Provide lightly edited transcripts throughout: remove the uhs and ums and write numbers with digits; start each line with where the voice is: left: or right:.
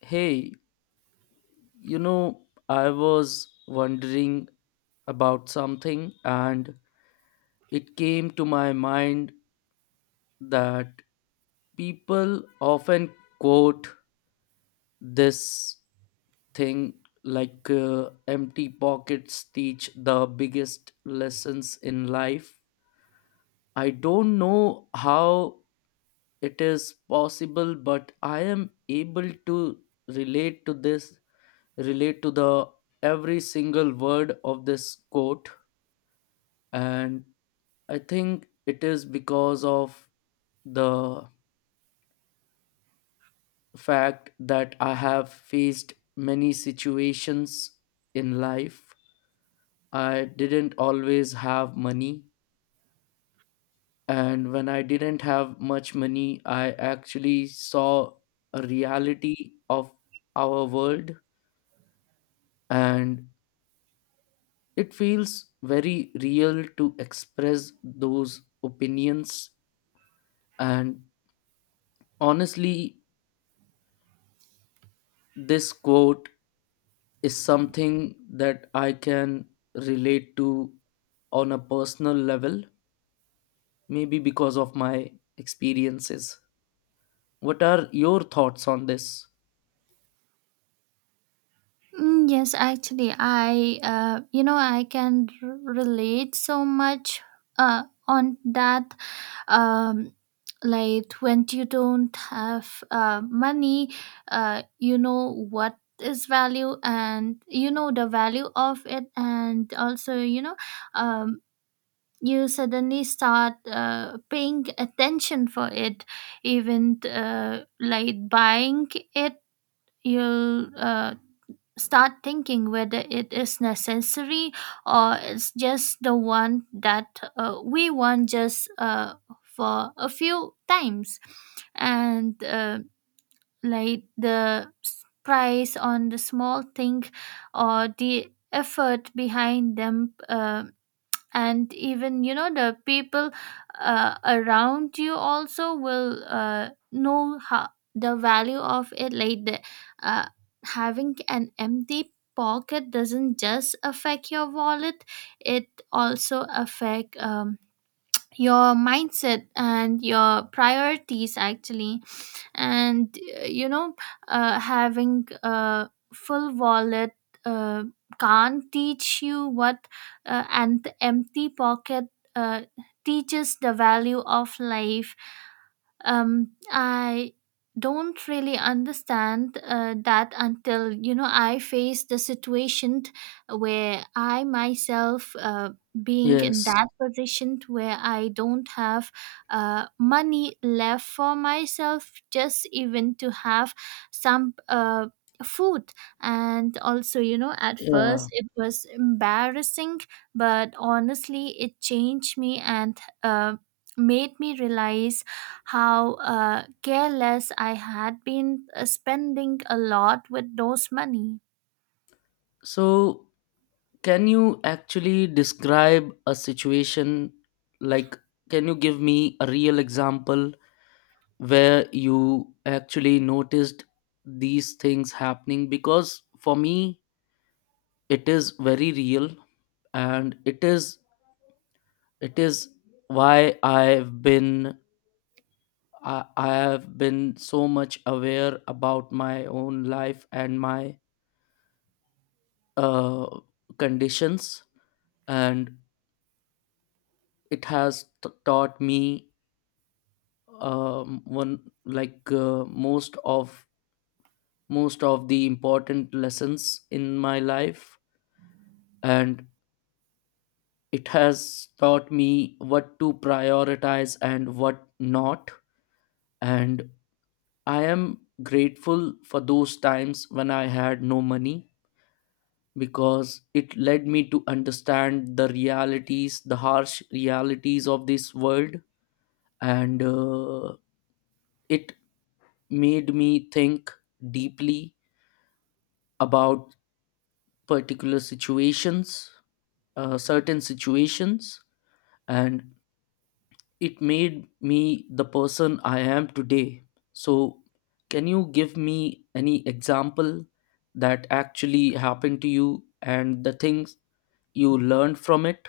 left: Hey, you know, I was wondering about something and it came to my mind that people often quote this thing like empty pockets teach the biggest lessons in life. I don't know how it is possible, but I am able to relate to this relate to the every single word of this quote and I think it is because of the fact that I have faced many situations in life. I didn't always have money. And when I didn't have much money, I actually saw a reality of our world. And it feels very real to express those opinions. And honestly, this quote is something that I can relate to on a personal level, maybe because of my experiences. What are your thoughts on this?
right: Mm, yes, actually, I I can relate so much uh, on that. Um, like when you don't have money, you know what is value, and you know the value of it. And also you know um, you suddenly start paying attention for it, even like buying it. You'll start thinking whether it is necessary or it's just the one that we want, just for a few times, and like the price on the small thing, or the effort behind them, and even you know the people around you also will know how, the value of it, like the, uh, having an empty pocket doesn't just affect your wallet, it also affect your mindset and your priorities actually. And you know, having a full wallet uh, can't teach you what an empty pocket uh, teaches the value of life. I don't really understand that until you know I face the situation where I myself being in
left: Yes.
right: that position where I don't have money left for myself, just even to have some food. And also you know, at first
left: Yeah.
right: it was embarrassing, but honestly it changed me and made me realize how careless I had been spending a lot with those money.
left: So, can you actually describe a situation like, can you give me a real example where you actually noticed these things happening? Because for me, it is very real and it is why I have been so much aware about my own life and my uh, conditions and it has taught me one like most of the important lessons in my life and it has taught me what to prioritize and what not and I am grateful for those times when I had no money because it led me to understand the realities, the harsh realities of this world, and it made me think deeply about particular situations, certain situations, and it made me the person I am today. So, can you give me any example that actually happened to you and the things you learned from it?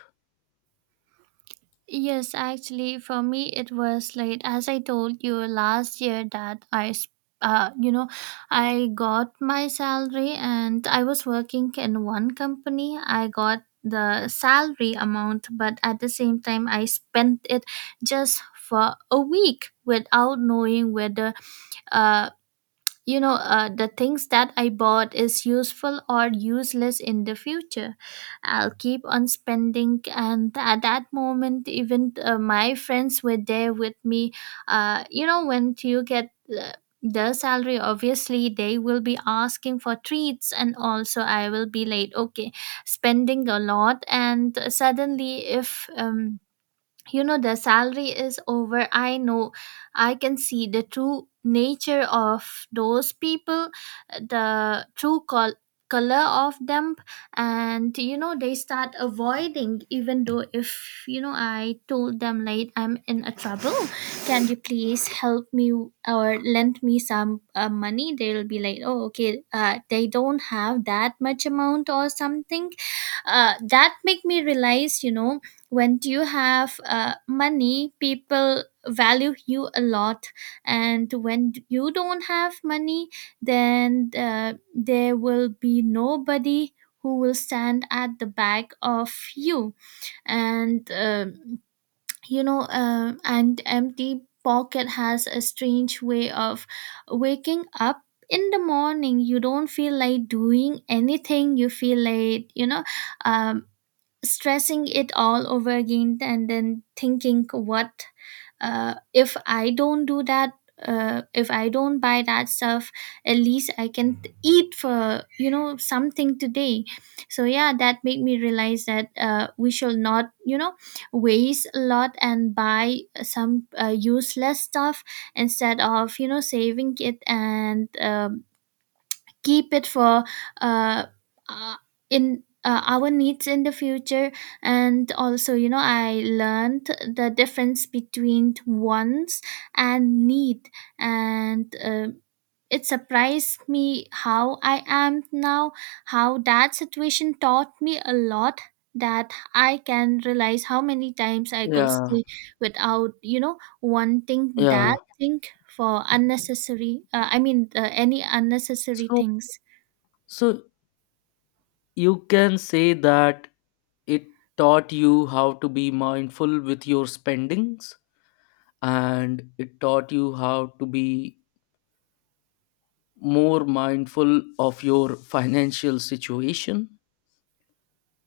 right: Yes, actually, for me, it was like, as I told you last year, that you know, I got my salary and I was working in one company. I got the salary amount, but at the same time, I spent it just for a week without knowing whether uh, you know the things that I bought is useful or useless in the future. I'll keep on spending, and at that moment even my friends were there with me. You know, when you get uh, the salary, obviously they will be asking for treats, and also I will be late, okay, spending a lot, and suddenly if you know the salary is over, I know I can see the true nature of those people, the color of them. And you know, they start avoiding, even though if you know I told them like I'm in a trouble, can you please help me or lend me some money, they'll be like, oh, okay, they don't have that much amount or something. That make me realize, you know, when you have money, people value you a lot, and when you don't have money, then there will be nobody who will stand at the back of you. And you know, and empty pocket has a strange way of waking up. In the morning you don't feel like doing anything, you feel like, you know, um, stressing it all over again, and then thinking what, if I don't do that, if I don't buy that stuff, at least I can eat for you know something today. So yeah, that made me realize that we should not you know waste a lot and buy some useless stuff instead of you know saving it and keep it for uh, uh, in our needs in the future. And also you know I learned the difference between wants and need. And it surprised me how I am now, how that situation taught me a lot, that I can realize how many times I could
left: Yeah,
right: stay without you know wanting that
left: yeah.
right: thing, for unnecessary, I mean any unnecessary
left: So,
right: things.
left: so, you can say that it taught you how to be mindful with your spendings and it taught you how to be more mindful of your financial situation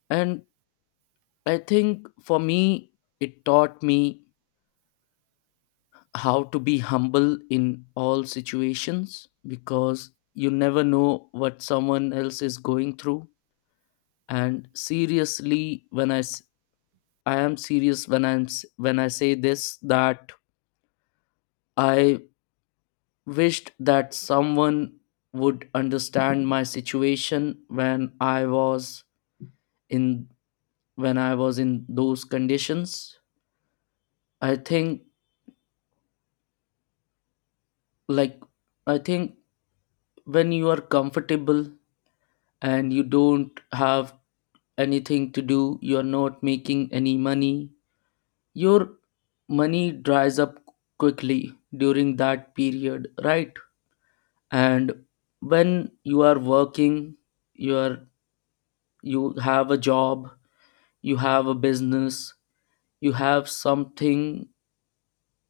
left: and I think for me, it taught me how to be humble in all situations because you never know what someone else is going through. And seriously, I am serious when when I say this that I wished that someone would understand my situation in when I was in those conditions. I think like I think when you are comfortable and you don't have anything to do, you are not making any money, your money dries up quickly during that period, right? And when you are working, you are you have a job, you have a business, you have something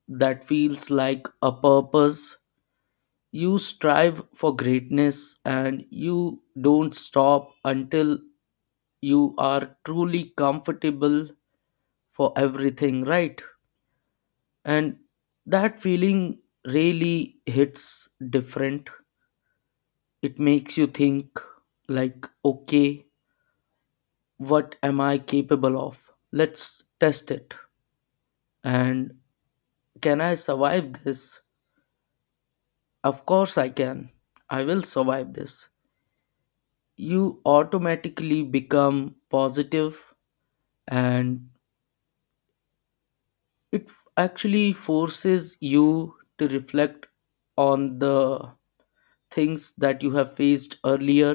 left: that feels like a purpose. You strive for greatness and you don't stop until you are truly comfortable for everything, right? And that feeling really hits different. It makes you think, like, okay, what am I capable of? Let's test it. And can I survive this? Of course, I can. I will survive this. You automatically become positive and it actually forces you to reflect on the things that you have faced earlier,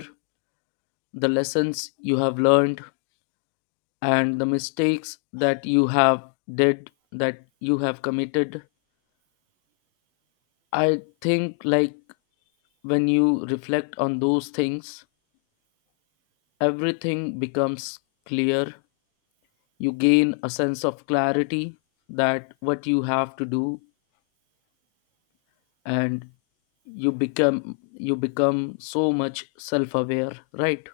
left: the lessons you have learned, and the mistakes that you have committed. I think like when you reflect on those things, everything becomes clear. You gain a sense of clarity that what you have to do, and you become so much self-aware, right?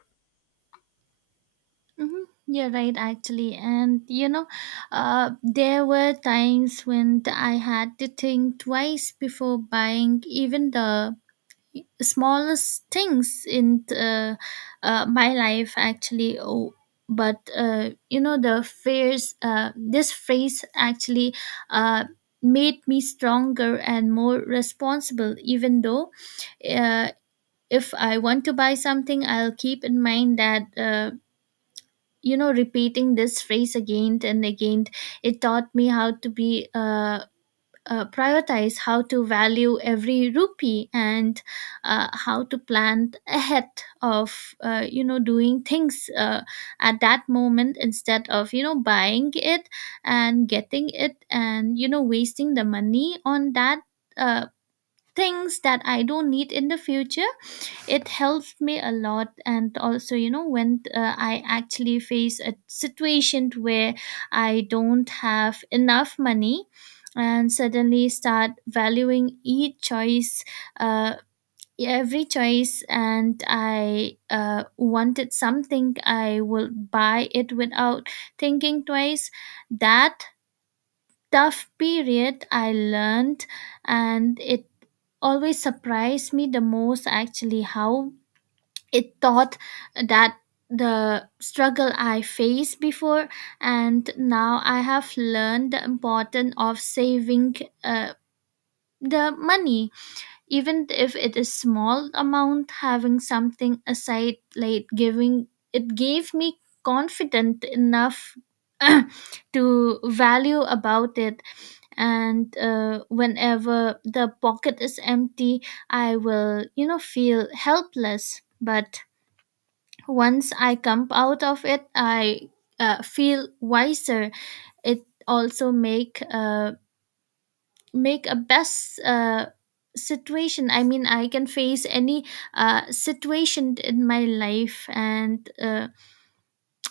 right: Mm-hmm. You're right, actually. And you know, there were times when I had to think twice before buying even the smallest things in my life, actually. Oh, but you know, the fears, this phrase actually uh, made me stronger and more responsible. Even though, uh, if I want to buy something, I'll keep in mind that. You know, repeating this phrase again and again, it taught me how to be, prioritize, how to value every rupee and how to plan ahead of you know doing things at that moment, instead of you know buying it and getting it and you know wasting the money on that uh, things that I don't need in the future. It helps me a lot. And also you know, when I actually face a situation where I don't have enough money and suddenly start valuing each choice, uh, every choice. And I wanted something, I will buy it without thinking twice. That tough period I learned, and it always surprised me the most actually, how it taught that. The struggle I faced before, and now I have learned the importance of saving uh, the money, even if it is small amount. Having something aside, like giving, it gave me confident enough to value about it. And whenever the pocket is empty, I will you know feel helpless, but once I come out of it, I feel wiser. It also make make a best situation. I mean, I can face any situation in my life. And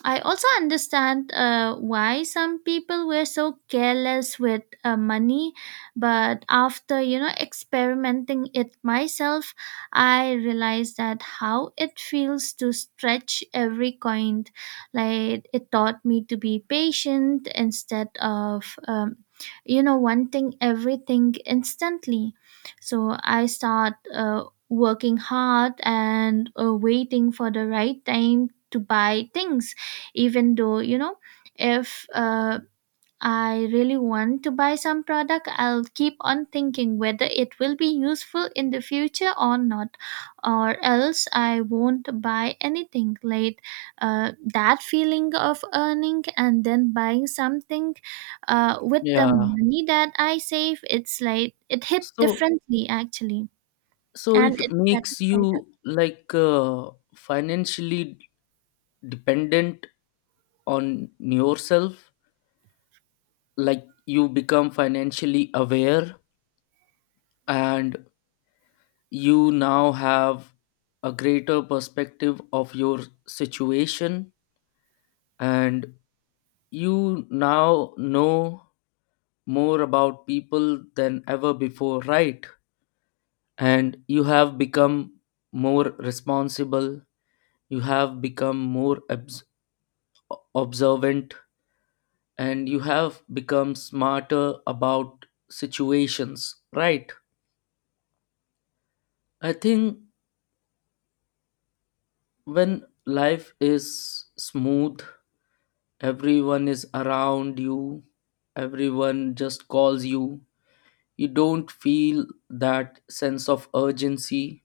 right: I also understand why some people were so careless with money, but after you know experimenting it myself, I realized that how it feels to stretch every coin. Like, it taught me to be patient instead of you know wanting everything instantly. So I start working hard and waiting for the right time to buy things. Even though you know, if I really want to buy some product, I'll keep on thinking whether it will be useful in the future or not, or else I won't buy anything. Like, that feeling of earning and then buying something with the
left: Yeah.
right: money that I save, it's like it hit
left: so
right: differently actually.
left: so
right: And
left: it
right: it's
left: makes
right: satisfied.
left: you like financially dependent on yourself, like you become financially aware and you now have a greater perspective of your situation, and you now know more about people than ever before, right? And you have become more responsible, you have become more obs- observant, and you have become smarter about situations, right? I think when life is smooth, everyone is around you, everyone just calls you, you don't feel that sense of urgency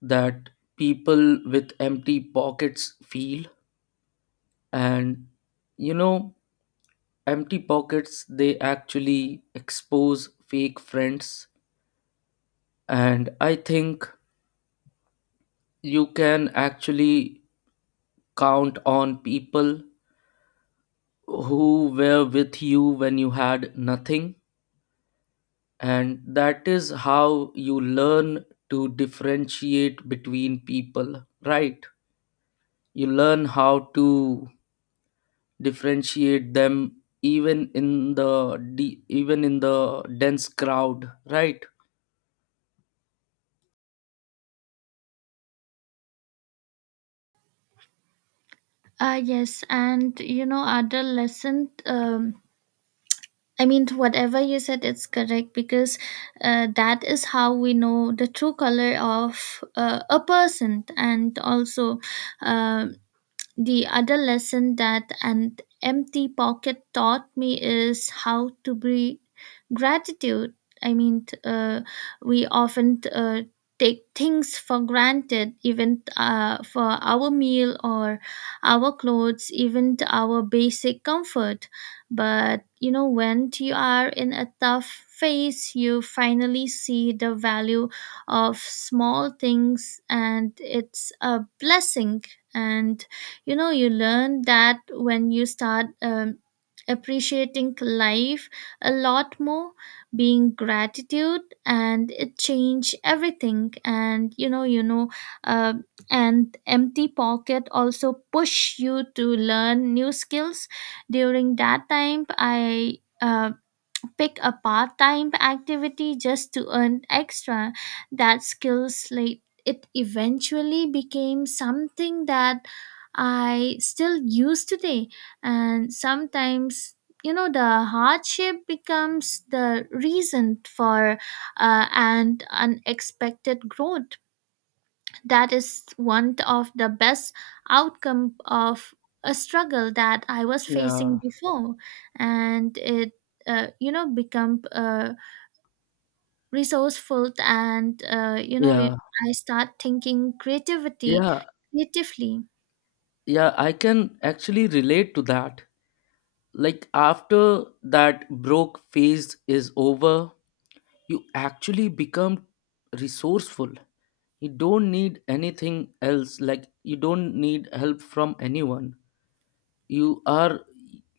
left: that people with empty pockets feel. And you know, empty pockets, they actually expose fake friends. And I think you can actually count on people who were with you when you had nothing, and that is how you learn to differentiate between people, right? You learn how to differentiate them, even even in the dense crowd, right?
right: Yes, and you know, other lesson, I mean, whatever you said, it's correct because that is how we know the true color of a person. And also, um the other lesson that an empty pocket taught me is how to be gratitude. I mean, we often take things for granted, even for our meal or our clothes, even to our basic comfort. But you know, when you are in a tough phase, you finally see the value of small things, and it's a blessing. And you know, you learn that when you start appreciating life a lot more, being gratitude, and it change everything. And you know uh, and empty pocket also push you to learn new skills. During that time I uh, pick a part time activity just to earn extra. That skill slate, it eventually became something that I still use today. And sometimes, you know, the hardship becomes the reason for and unexpected growth. That is one of the best outcome of a struggle that I was
left: Yeah,
right: facing before. And it you know become resourceful, and you know
left: yeah,
right: I start thinking creativity
left: yeah.
right: creatively.
left: Yeah, I can actually relate to that. Like, after that broke phase is over, you actually become resourceful. You don't need anything else. Like, you don't need help from anyone. You are,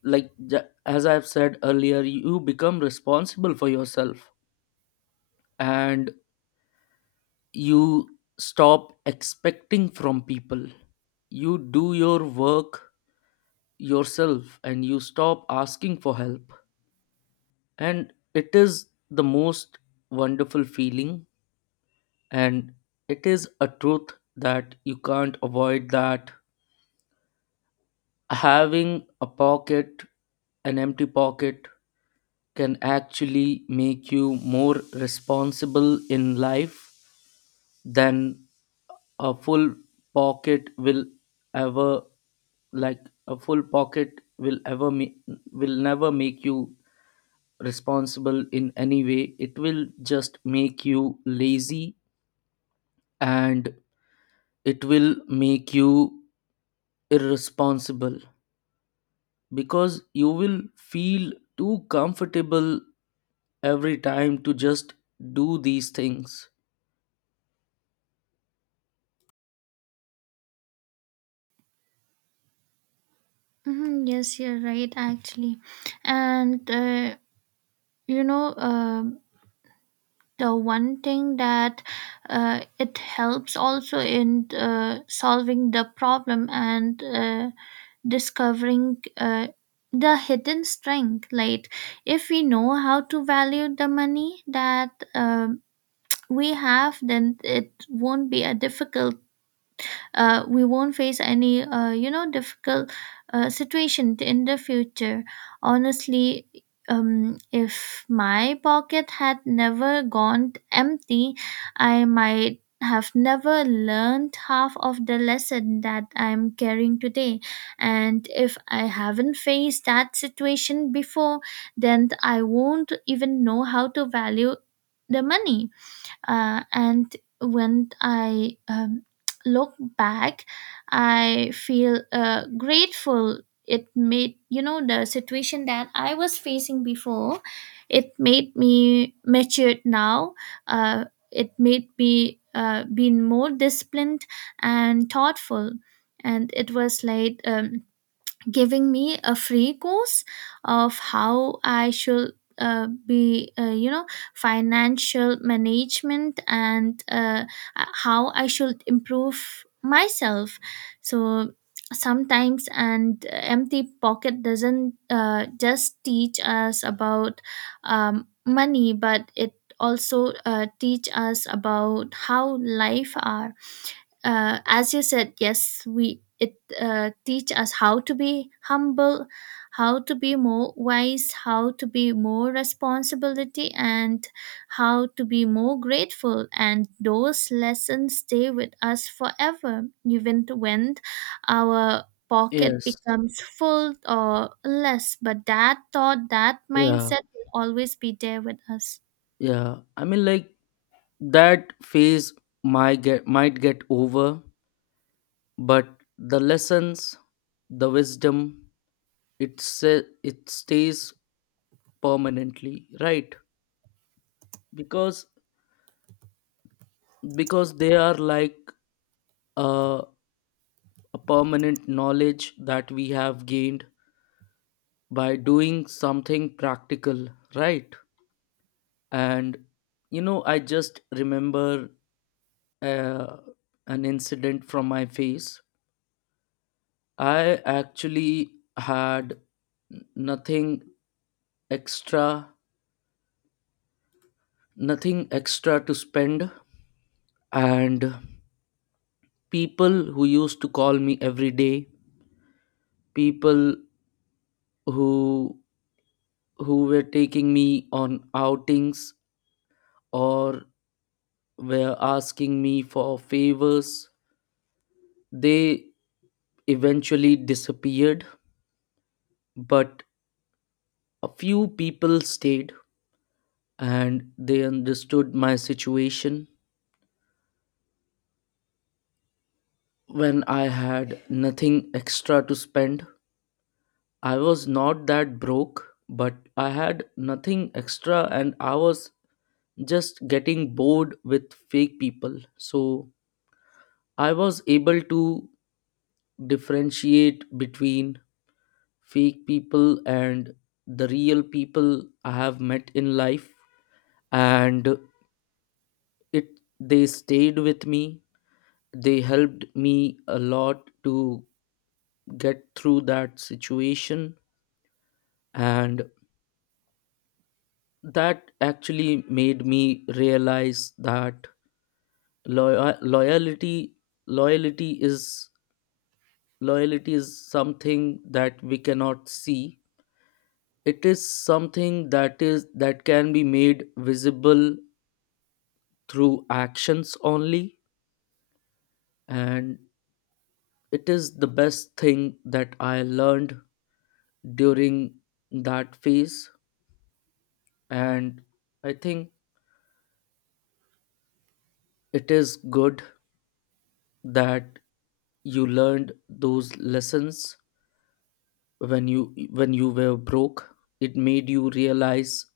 left: like, as I've said earlier, you become responsible for yourself and you stop expecting from people. You do your work yourself and you stop asking for help, and it is the most wonderful feeling. And it is a truth that you can't avoid that having a pocket an empty pocket can actually make you more responsible in life than a full pocket will ever, like a full pocket will ever will never make you responsible in any way. It will just make you lazy and it will make you irresponsible because you will feel too comfortable every time to just do these things.
right: Mm-hmm, yes, you're right, actually. And, you know, the one thing that it helps also in solving the problem and discovering the hidden strength. Like, if we know how to value the money that we have, then it won't be a difficult, we won't face any you know difficult situation in the future, honestly. If my pocket had never gone empty, I might have never learned half of the lesson that I'm carrying today. And if I haven't faced that situation before, then I won't even know how to value the money. And when I look back, I feel grateful. It made, you know, the situation that I was facing before, it made me matured now. uh, it made me being more disciplined and thoughtful. And it was like, giving me a free course of how I should be, you know, financial management, and how I should improve myself. So sometimes, and empty pocket doesn't just teach us about money, but it also teach us about how life are. As you said, yes, we, it teach us how to be humble, how to be more wise, how to be more responsibility, and how to be more grateful. And those lessons stay with us forever, even when our pocket
left: Yes.
right: becomes full or less. But that thought, that
left: Yeah.
right: mindset will always be there with us.
left: Yeah. I mean like that phase might get over, but the lessons, the wisdom, it it stays permanently, right? Because they are like a a permanent knowledge that we have gained by doing something practical, right? And you know, I just remember uh, an incident from my face. I actually had nothing extra, nothing extra to spend, and people who used to call me every day, people who who were taking me on outings or were asking me for favors. They eventually disappeared, but a few people stayed and they understood my situation. When I had nothing extra to spend, I was not that broke, but I had nothing extra and I was just getting bored with fake people. So I was able to differentiate between fake people and the real people I have met in life, and it they stayed with me, they helped me a lot to get through that situation. And that actually made me realize that loy- loyalty loyalty is loyalty is something that we cannot see, it is something that is that can be made visible through actions only. And it is the best thing that I learned during that phase. And I think it is good that you learned those lessons when you were broke. It made you realize,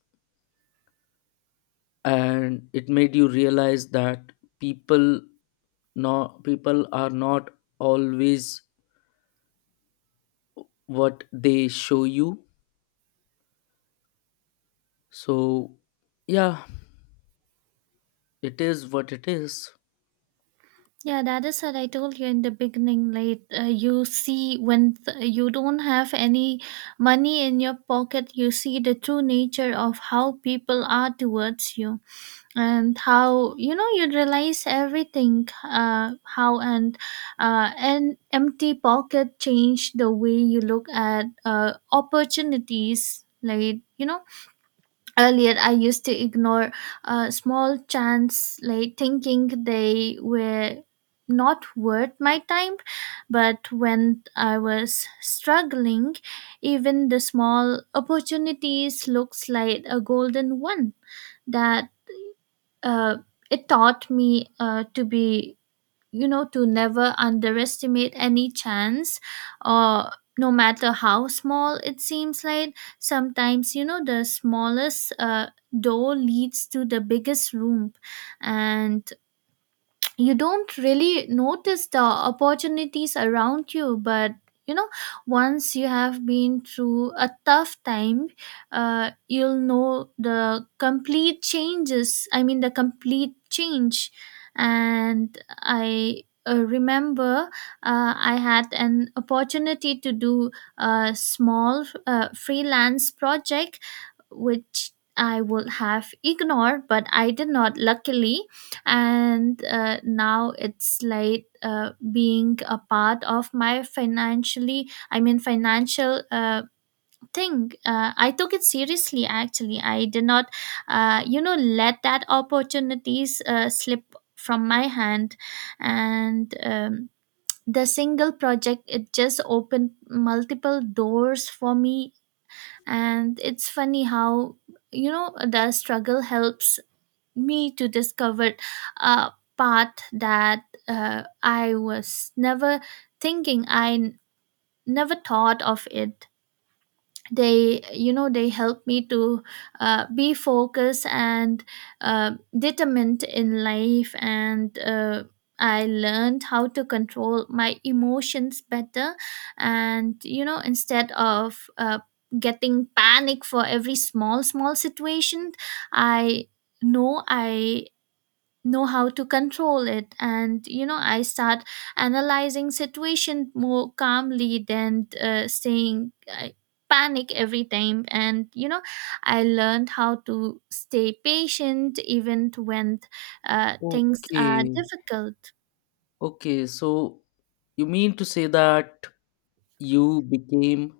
left: and it made you realize that people people are not always what they show you. So, yeah. It is what it is.
right: Yeah, that is what I told you in the beginning. Like, you see, when you don't have any money in your pocket, you see the true nature of how people are towards you, and how, you know, you realize everything, how. And an empty pocket change the way you look at opportunities. Like, you know, earlier I used to ignore small chance, like thinking they were not worth my time. But when I was struggling, even the small opportunities looks like a golden one. That uh, it taught me to be, you know, to never underestimate any chance, or no matter how small it seems. Like, sometimes you know the smallest door leads to the biggest room. And you don't really notice the opportunities around you, but you know, once you have been through a tough time, you'll know the complete changes, I mean the complete change. And I remember, I had an opportunity to do a small freelance project, which I would have ignored, but I did not, luckily. And now it's like being a part of my financially, I mean financial thing. I took it seriously actually, I did not you know let that opportunities slip from my hand. And the single project, it just opened multiple doors for me. And it's funny how you know the struggle helps me to discover a path that I was never thinking. I never thought of it. They, you know, they helped me to be focused and determined in life. And I learned how to control my emotions better. And you know, instead of getting panic for every small situation, I I know how to control it. And you know, I start analyzing situation more calmly than saying I panic every time. And you know I learned how to stay patient even when things are
left: Okay.
right: difficult.
left: Okay. So you mean to say that you became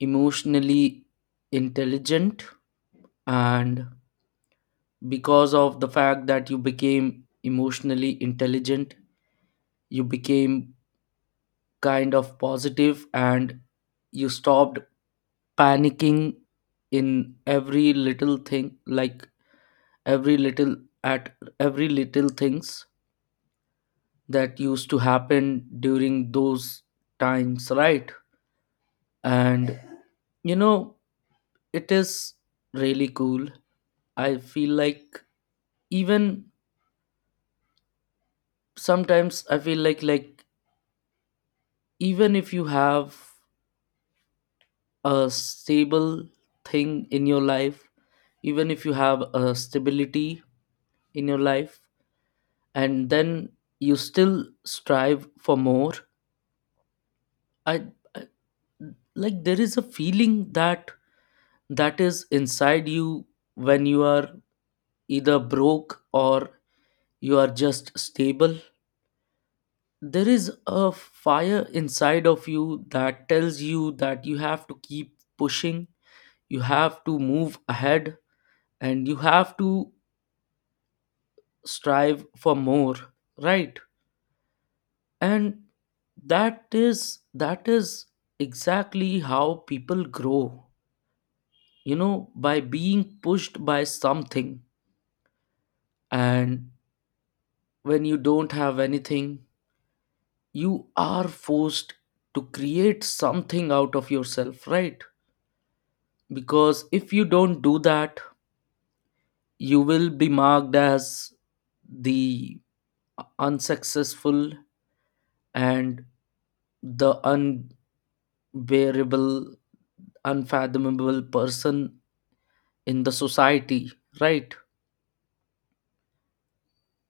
left: emotionally intelligent, and because of the fact that you became emotionally intelligent, you became kind of positive and you stopped panicking in every little thing, like every little at every little things that used to happen during those times, right? And you know, it is really cool. I feel like even sometimes I feel like even if you have a stable thing in your life, even if you have a stability in your life and then you still strive for more, I, I like there is a feeling that is inside you when you are either broke or you are just stable. There is a fire inside of you that tells you that you have to keep pushing, you have to move ahead, and you have to strive for more, right? And that is exactly how people grow, you know, by being pushed by something. And when you don't have anything, you are forced to create something out of yourself, right? Because if you don't do that, you will be marked as the unsuccessful and the unbearable, unfathomable person in the society, right?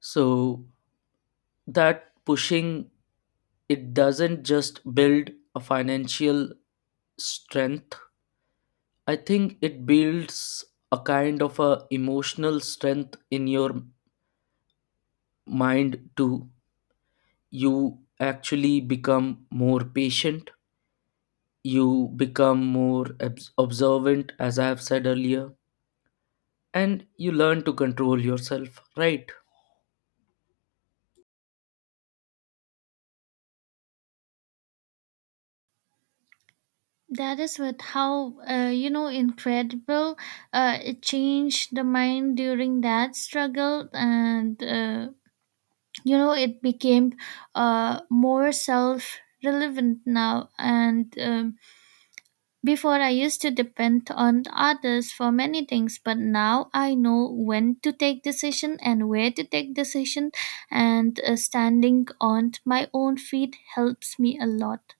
left: So that pushing, it doesn't just build a financial strength, I think it builds a kind of a emotional strength in your mind too. You actually become more patient. You become observant, as I have said earlier, and you learn to control yourself, right?
right: That is what, how you know incredible it changed the mind during that struggle. And you know, it became more self relevant now. And before I used to depend on others for many things, but now I know when to take decision and where to take decision. And standing on my own feet helps me a lot.